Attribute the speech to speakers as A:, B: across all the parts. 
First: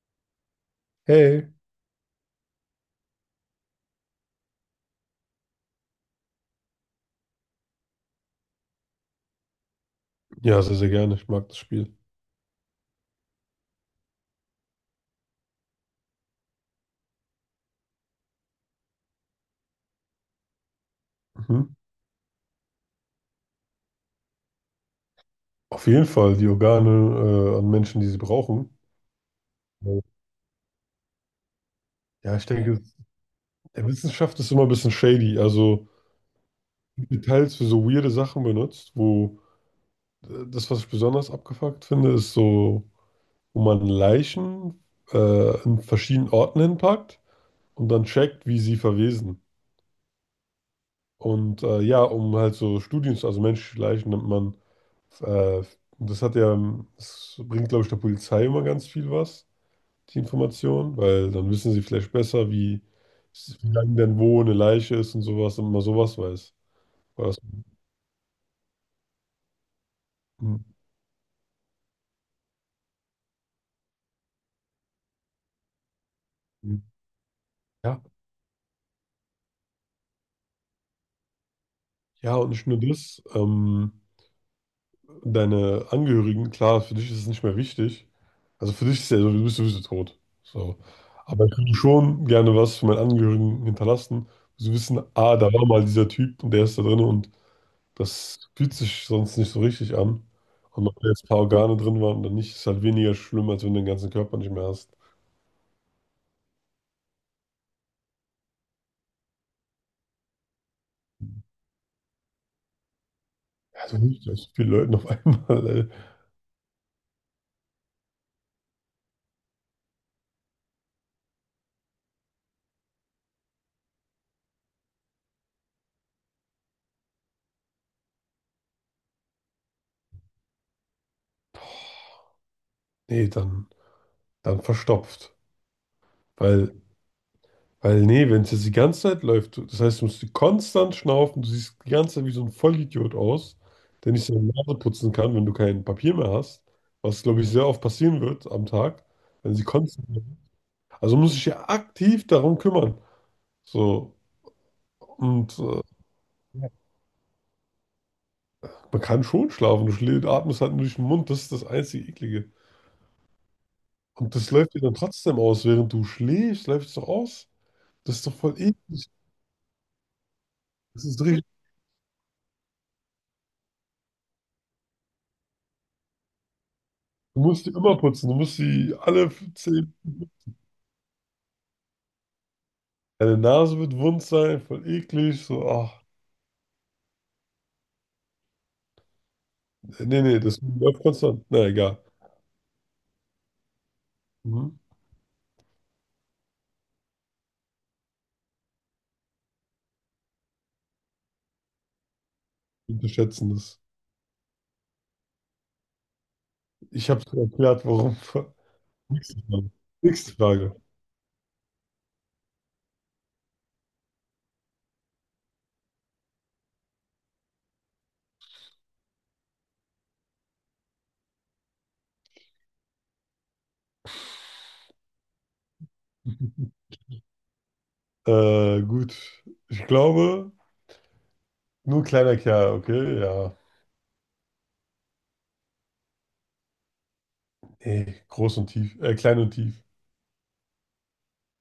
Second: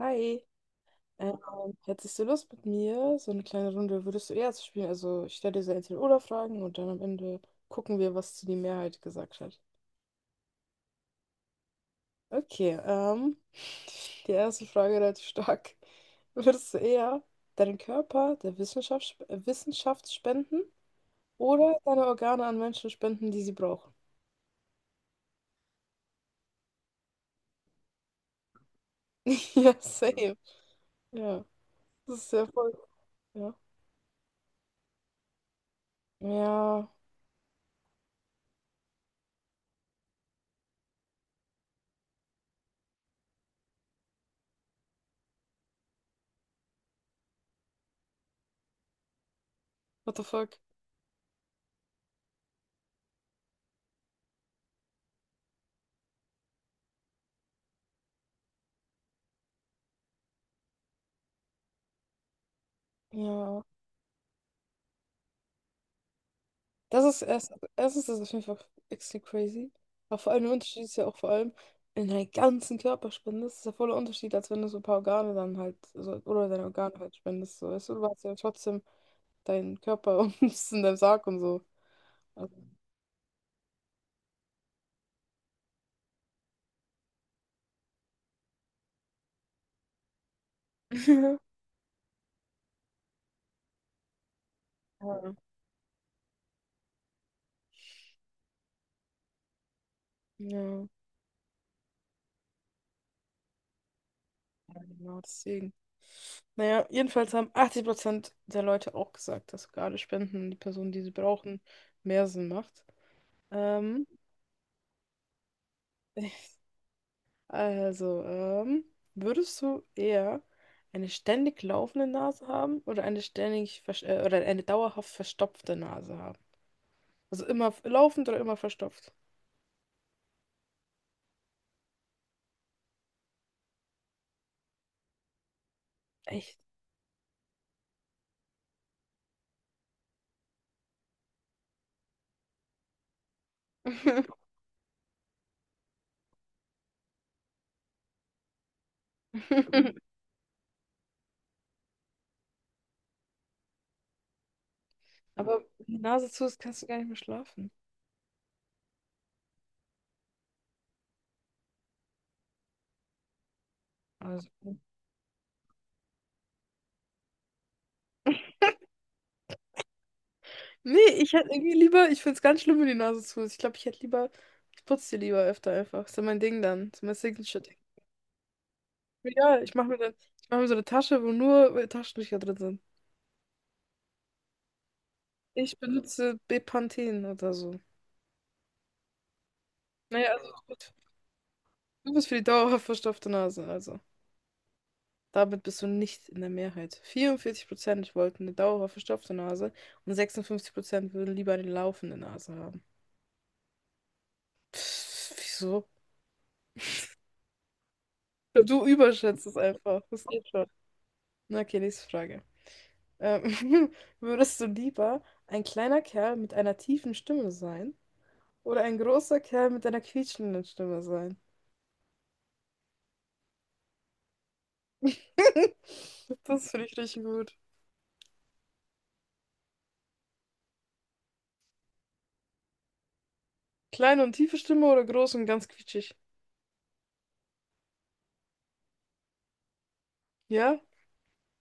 A: Hi,
B: Hey.
A: ähm, hättest du Lust mit mir, so eine kleine Runde würdest du eher zu spielen? Also ich stelle dir so Entweder-Oder-Fragen und dann am Ende gucken wir, was zu die Mehrheit gesagt hat.
B: Ja, sehr, sehr gerne. Ich mag das Spiel.
A: Okay, die erste Frage relativ stark. Würdest du eher deinen Körper der Wissenschaft spenden
B: Mhm.
A: oder deine Organe an Menschen spenden, die sie brauchen?
B: Auf jeden Fall die Organe an Menschen, die sie brauchen.
A: Ja, same. Ja, das ist
B: Ja,
A: ja
B: ich
A: voll.
B: denke,
A: Ja.
B: der Wissenschaft ist immer ein bisschen shady. Also
A: Ja,
B: Details für so weirde Sachen benutzt, wo das, was ich besonders abgefuckt finde, ist so, wo man Leichen in verschiedenen Orten hinpackt und dann checkt, wie sie verwesen.
A: what the fuck?
B: Und ja, um halt so Studien, also menschliche Leichen nimmt man, äh, das hat ja, das bringt, glaube ich, der Polizei immer ganz viel was die Information, weil dann wissen sie vielleicht besser, wie,
A: Ja.
B: wie lange denn wo eine Leiche ist und sowas, und man sowas weiß.
A: Das ist
B: Weil das,
A: erstens ist das auf jeden Fall extrem crazy. Aber vor allem der Unterschied ist ja auch vor allem in deinen ganzen Körperspende. Das ist ja voller Unterschied, als wenn du so ein paar Organe dann halt, so, oder deine Organe halt spendest. So, weißt du,
B: ja,
A: du hast ja trotzdem deinen Körper und bist in deinem Sarg und so.
B: ja, und
A: Also,
B: nicht nur das, deine Angehörigen, klar, für dich ist es nicht mehr wichtig. Also für dich ist ja so, du bist sowieso tot. So. Aber ich würde schon gerne was für meine Angehörigen hinterlassen. Sie wissen,
A: ja,
B: ah, da war mal dieser Typ und der ist da drin und das fühlt sich sonst nicht so richtig an.
A: ja,
B: Und ob da jetzt ein paar Organe drin waren oder nicht, ist halt weniger schlimm, als wenn du den ganzen Körper nicht mehr hast.
A: genau, deswegen. Naja, jedenfalls haben 80% der Leute auch gesagt, dass Organe spenden und die Personen, die sie brauchen, mehr Sinn macht.
B: Also
A: Ähm,
B: nicht, dass viele Leute auf einmal,
A: Also, würdest du eher eine ständig laufende Nase haben oder eine ständig oder eine dauerhaft verstopfte Nase haben? Also immer laufend oder immer verstopft?
B: nee, dann verstopft.
A: Echt?
B: Weil, weil nee, wenn es jetzt die ganze Zeit läuft, das heißt, du musst konstant schnaufen, du siehst die ganze Zeit wie so ein Vollidiot aus, der nicht seine Nase putzen kann, wenn du kein Papier mehr hast, was, glaube ich, sehr oft passieren wird am Tag, wenn sie konstant. Also muss ich ja aktiv darum kümmern. So, und
A: Aber wenn die Nase zu ist, kannst du gar nicht mehr schlafen.
B: man kann schon schlafen, du schläfst, atmest halt nur durch den Mund, das ist das einzige Eklige. Und das läuft
A: Also.
B: dir dann trotzdem aus, während du schläfst, läuft es doch aus. Das ist doch voll eklig.
A: Nee,
B: Das ist
A: ich
B: richtig.
A: hätte irgendwie lieber, ich finde es ganz schlimm, wenn die Nase zu ist. Ich glaube, ich hätte lieber, ich putze die lieber öfter einfach. Ist ja mein Ding dann. Ist ja mein
B: Du musst die
A: Signature-Ding.
B: immer putzen. Du musst die alle
A: Ja, ich mache
B: zehn.
A: mir dann, ich mache mir so eine Tasche, wo nur Taschentücher drin sind.
B: Deine Nase wird wund sein, voll eklig. So,
A: Ich
B: ach.
A: benutze Bepanthen oder so.
B: Nee,
A: Naja,
B: nee,
A: also
B: das
A: gut.
B: läuft konstant. Na egal.
A: Du bist für die dauerhaft verstopfte Nase, also.
B: Mhm.
A: Damit bist du nicht in der Mehrheit. 44% wollten eine dauerhaft verstopfte Nase und 56% würden lieber eine laufende Nase haben.
B: Wir unterschätzen das.
A: Pff, wieso?
B: Ich habe dir erklärt, warum.
A: Du
B: Nächste
A: überschätzt es
B: Frage.
A: einfach. Das
B: Nächste
A: geht schon.
B: Frage.
A: Na, okay, nächste Frage. Ähm, würdest du lieber ein kleiner Kerl mit einer tiefen Stimme sein oder ein großer Kerl mit einer quietschenden Stimme sein? Das finde ich richtig gut.
B: Gut. Ich glaube, nur kleiner Kerl, okay? Ja.
A: Kleine und tiefe Stimme oder groß und ganz quietschig?
B: Nee, groß und tief. Klein und tief.
A: Ja?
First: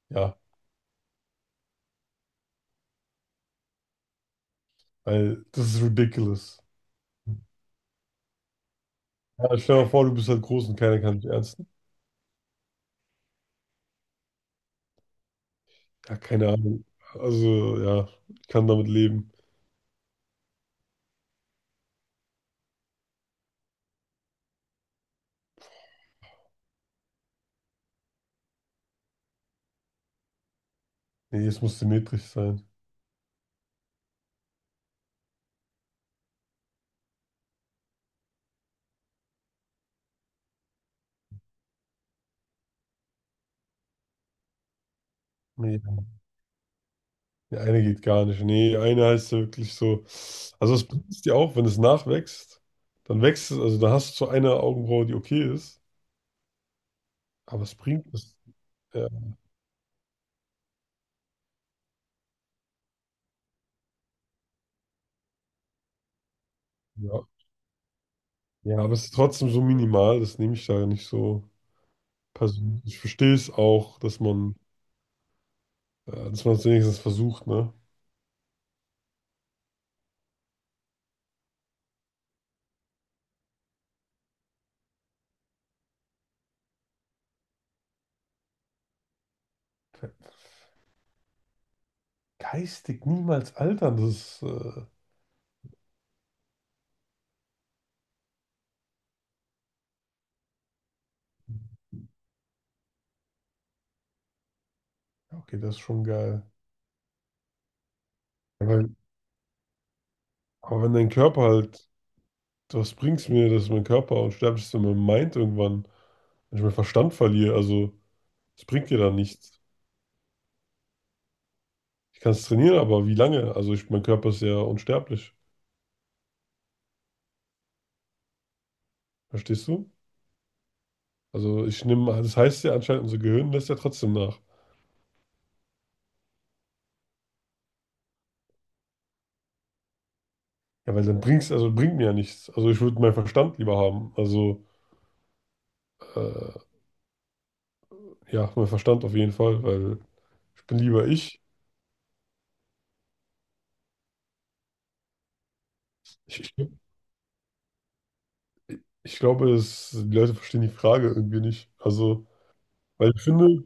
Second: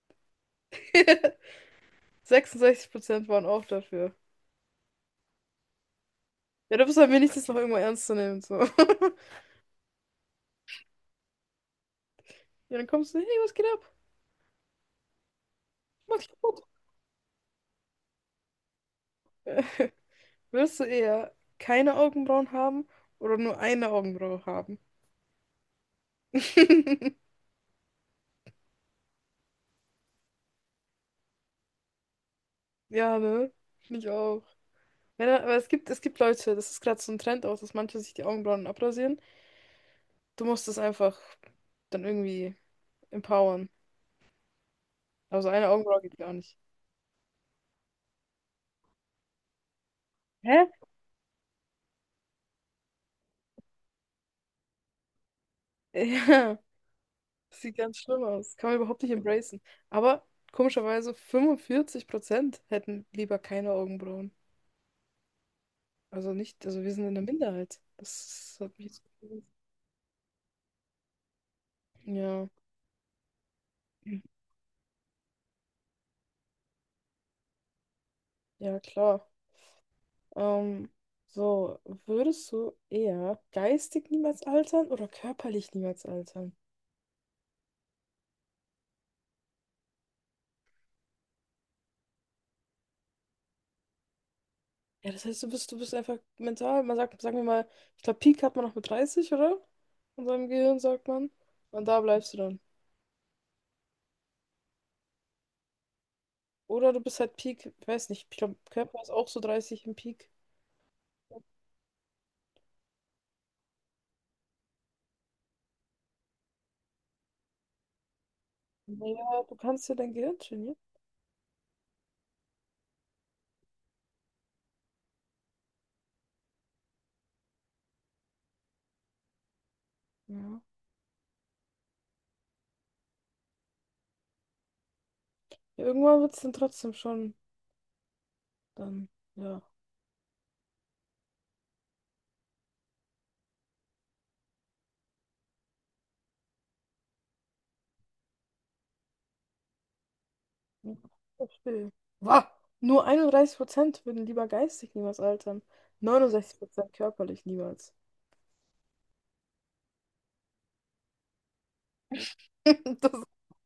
B: Ja.
A: 66% waren auch dafür.
B: Weil das ist ridiculous.
A: Ja, du bist halt wenigstens noch irgendwo ernst zu nehmen. So.
B: Ja, stell dir mal vor, du bist halt groß und keiner kann dich ernst.
A: Ja, dann kommst du, hey, was geht ab?
B: Ja,
A: Mach dich
B: keine
A: kaputt.
B: Ahnung. Also, ja, ich kann damit leben.
A: Willst du eher keine Augenbrauen haben oder nur eine Augenbraue haben?
B: Nee, es muss symmetrisch sein.
A: Ja, ne? Finde ich auch. Wenn, aber es gibt Leute, das ist gerade so ein Trend auch, dass manche sich die Augenbrauen abrasieren. Du musst es einfach dann irgendwie empowern. Also eine
B: Nee,
A: Augenbraue geht gar nicht.
B: die eine geht gar nicht. Nee, eine heißt ja wirklich so.
A: Hä?
B: Also, es bringt es dir auch, wenn es nachwächst, dann wächst es, also da hast du so eine Augenbraue, die okay ist,
A: Ja. Das
B: aber es
A: sieht ganz
B: bringt
A: schlimm
B: es.
A: aus. Kann man überhaupt
B: Ja,
A: nicht embracen. Aber komischerweise 45% hätten lieber keine Augenbrauen. Also nicht, also wir sind in der
B: ja.
A: Minderheit. Das hat
B: Ja,
A: mich
B: aber
A: jetzt
B: es ist
A: gewundert.
B: trotzdem so minimal, das nehme ich da nicht so
A: Ja,
B: persönlich. Ich verstehe es auch, dass man es wenigstens versucht, ne?
A: ja, klar. Ähm, so, würdest du eher geistig niemals altern oder körperlich niemals altern?
B: Geistig niemals altern, das ist,
A: Ja, das heißt, du bist einfach mental, man sagt, sagen wir mal, ich glaube, Peak hat man noch mit 30, oder? In seinem Gehirn, sagt man. Und da bleibst du dann.
B: ja, okay, das ist schon geil.
A: Oder du bist halt Peak, ich weiß nicht, ich glaube,
B: Aber
A: Körper ist auch so 30 im Peak.
B: Aber wenn dein Körper halt, was bringt's mir, dass mein Körper unsterblich ist, wenn mein Mind irgendwann, wenn ich meinen Verstand verliere, also es bringt dir dann
A: Naja, du
B: nichts.
A: kannst ja dein Gehirn trainieren.
B: Ich kann es trainieren, aber wie lange? Also ich, mein Körper ist ja unsterblich. Verstehst du?
A: Ja.
B: Also ich nehme, das heißt ja anscheinend, unser Gehirn lässt ja trotzdem nach.
A: Ja, irgendwann wird es dann trotzdem schon, dann, ja.
B: Ja, weil dann bringt's, also bringt mir ja nichts. Also ich würde meinen Verstand lieber haben. Also äh, ja, meinen Verstand auf jeden Fall, weil ich bin lieber ich.
A: Verstehe. Wah, nur 31% würden lieber geistig niemals altern.
B: Ich, ich,
A: 69% körperlich niemals.
B: ich glaube, es, die Leute verstehen die Frage irgendwie nicht. Also, weil
A: Das,
B: ich finde,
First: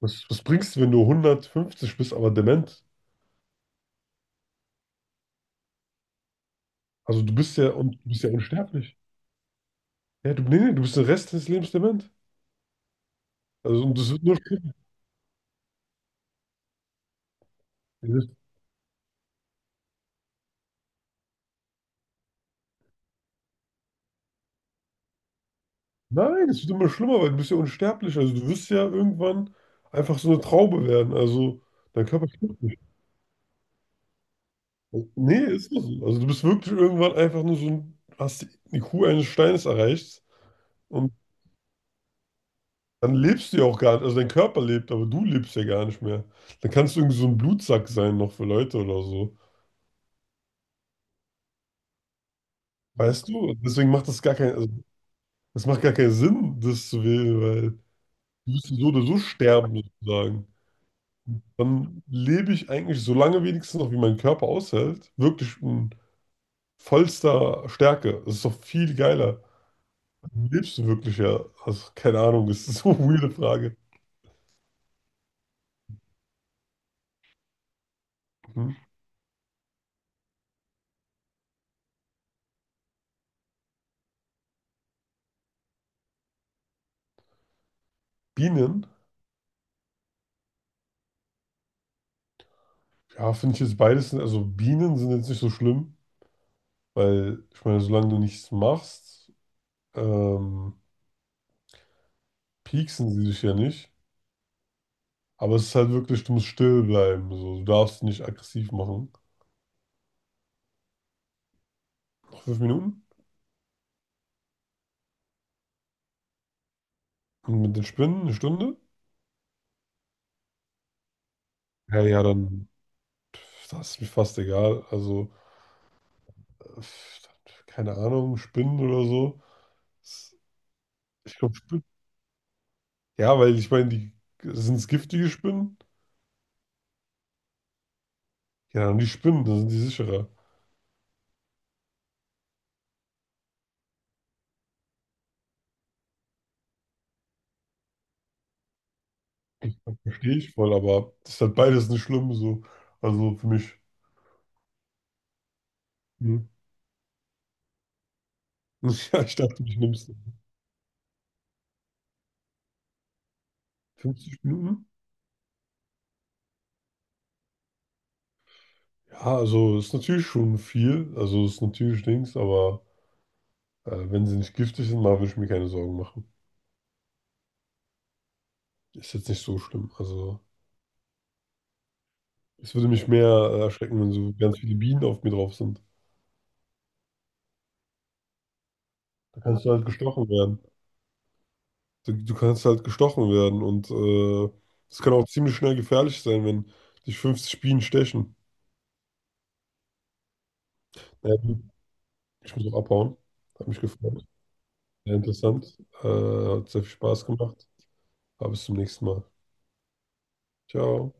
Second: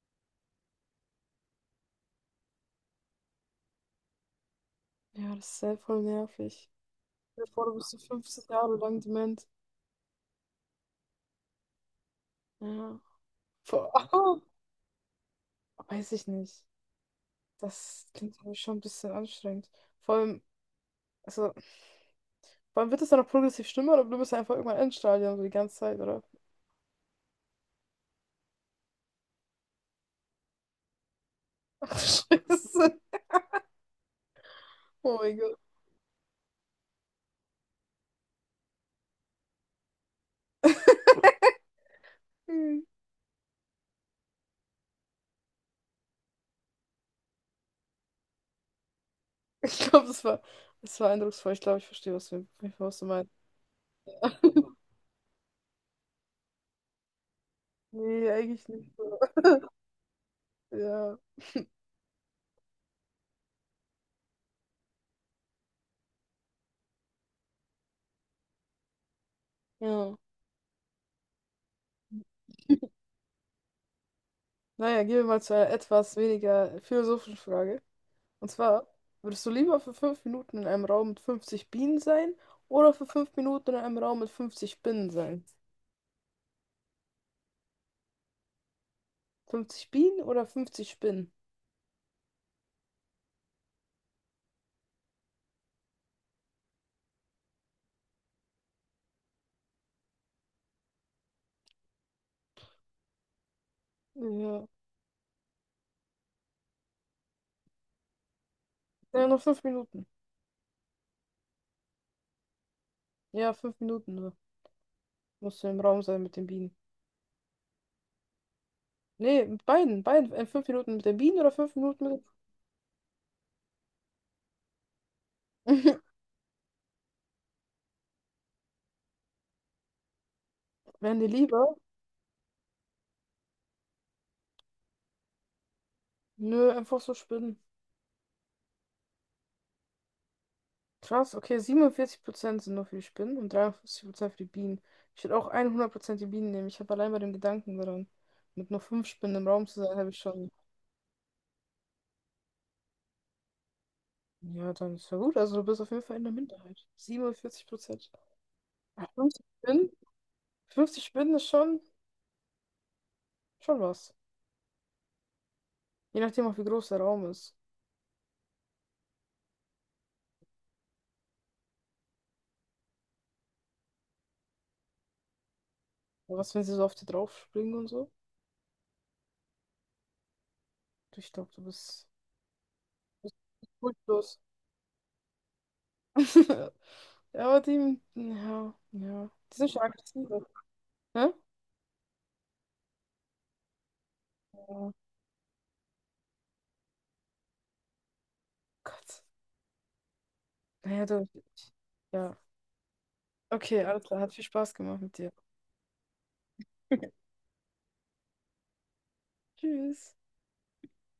B: was, was bringst du, wenn du 150 bist, aber dement?
A: ja, das ist sehr voll nervig.
B: Also du
A: Stell dir
B: bist
A: vor,
B: ja
A: du bist
B: und
A: so
B: du bist ja
A: 50 Jahre
B: unsterblich.
A: lang dement.
B: Ja, du, nee, nee, du bist den Rest des Lebens dement.
A: Ja.
B: Also
A: Vor,
B: und das wird nur schlimmer.
A: weiß ich nicht. Das
B: Das-
A: klingt für mich schon ein bisschen anstrengend. Vor allem, also vor allem wird das dann noch progressiv schlimmer oder du bist einfach irgendwann Endstadium so die ganze Zeit, oder?
B: Nein, es wird immer schlimmer, weil du bist ja unsterblich. Also du wirst ja irgendwann einfach so eine Traube werden. Also
A: Ach,
B: dein Körper stirbt nicht.
A: Scheiße. Oh
B: Nee,
A: mein Gott.
B: ist nicht so. Also du bist wirklich irgendwann einfach nur so ein, hast die IQ eines Steines erreicht und
A: Hm.
B: dann lebst du ja auch gar nicht. Also dein Körper lebt, aber du lebst ja gar nicht mehr. Dann kannst du irgendwie so ein Blutsack sein noch für Leute oder so.
A: Ich glaube, das war eindrucksvoll. Ich glaube, ich verstehe, was du
B: Weißt
A: meinst.
B: du, deswegen macht das gar keinen, also, das macht gar keinen Sinn, das zu wählen, weil
A: Nee,
B: du wirst
A: eigentlich
B: so
A: nicht
B: oder so
A: so.
B: sterben, sozusagen.
A: Ja.
B: Dann lebe ich eigentlich so lange wenigstens noch, wie mein Körper aushält, wirklich in vollster Stärke. Das ist doch viel geiler.
A: Ja.
B: Lebst du wirklich ja? Also, keine Ahnung, das ist so eine weirde Frage.
A: Naja, gehen wir mal zu einer etwas weniger philosophischen Frage. Und zwar,
B: Mhm.
A: würdest du lieber für 5 Minuten in einem Raum mit 50 Bienen sein oder für 5 Minuten in einem Raum mit 50 Spinnen sein?
B: Bienen?
A: 50 Bienen oder 50 Spinnen?
B: Ja, finde ich jetzt beides, also Bienen sind jetzt nicht so schlimm, weil, ich meine, solange du nichts machst, ähm, pieksen sie dich ja nicht.
A: Ja.
B: Aber es ist halt wirklich, du musst still bleiben. So. Du darfst nicht aggressiv machen.
A: Ja, nur 5 Minuten.
B: Noch 5 Minuten?
A: Ja, 5 Minuten nur. Musst du im Raum sein mit den Bienen.
B: Und mit den Spinnen 1 Stunde?
A: Nee, mit beiden, beiden. 5 Minuten mit den Bienen oder fünf
B: Ja,
A: Minuten mit.
B: ja, dann pf, das ist mir fast egal. Also, pf, keine Ahnung, Spinnen oder so. Das-
A: Wären die
B: Ich glaube,
A: lieber?
B: Spinnen. Ja, weil ich meine, die sind es giftige Spinnen?
A: Nö, einfach so Spinnen.
B: Ja, dann die Spinnen, dann sind die sicherer.
A: Krass, okay, 47% sind nur für die Spinnen und 53% für die Bienen. Ich würde auch 100% die Bienen nehmen. Ich habe allein bei dem Gedanken daran, mit nur 5 Spinnen im Raum zu sein, habe ich
B: Verstehe
A: schon.
B: ich voll, aber das ist halt beides nicht schlimm so. Also für mich.
A: Ja, dann ist ja gut. Also du bist auf jeden Fall in der
B: Mhm.
A: Minderheit. 47%. Ja,
B: Ja, ich
A: 50
B: dachte, mich
A: Spinnen?
B: nimmst du.
A: 50 Spinnen ist schon was.
B: 50 Minuten?
A: Je nachdem auch, wie groß der Raum ist.
B: Ja, also ist natürlich schon viel. Also ist natürlich Dings, aber. Wenn sie nicht giftig sind, mal würde ich mir keine Sorgen machen.
A: Aber was, wenn sie so auf dir drauf springen und so?
B: Ist jetzt nicht so schlimm. Also,
A: Du Ich glaube,
B: es würde mich
A: du
B: mehr
A: bist
B: erschrecken, wenn so
A: furchtlos.
B: ganz viele Bienen auf mir drauf sind.
A: Ja, aber die, ja, ja.
B: Da
A: Die
B: kannst
A: sind
B: du
A: schon
B: halt gestochen
A: aggressiv.
B: werden.
A: Ne?
B: Du kannst halt gestochen werden und
A: Ja.
B: das kann auch ziemlich schnell gefährlich sein, wenn dich 50 Bienen stechen.
A: Gott. Naja, du.
B: Naja, gut,
A: Ja.
B: ich muss auch abhauen. Hat mich
A: Okay, alles klar.
B: gefreut.
A: Hat viel Spaß gemacht
B: Sehr
A: mit dir.
B: interessant. Hat sehr viel Spaß gemacht. Aber bis zum nächsten Mal.
A: Tschüss.
B: Ciao.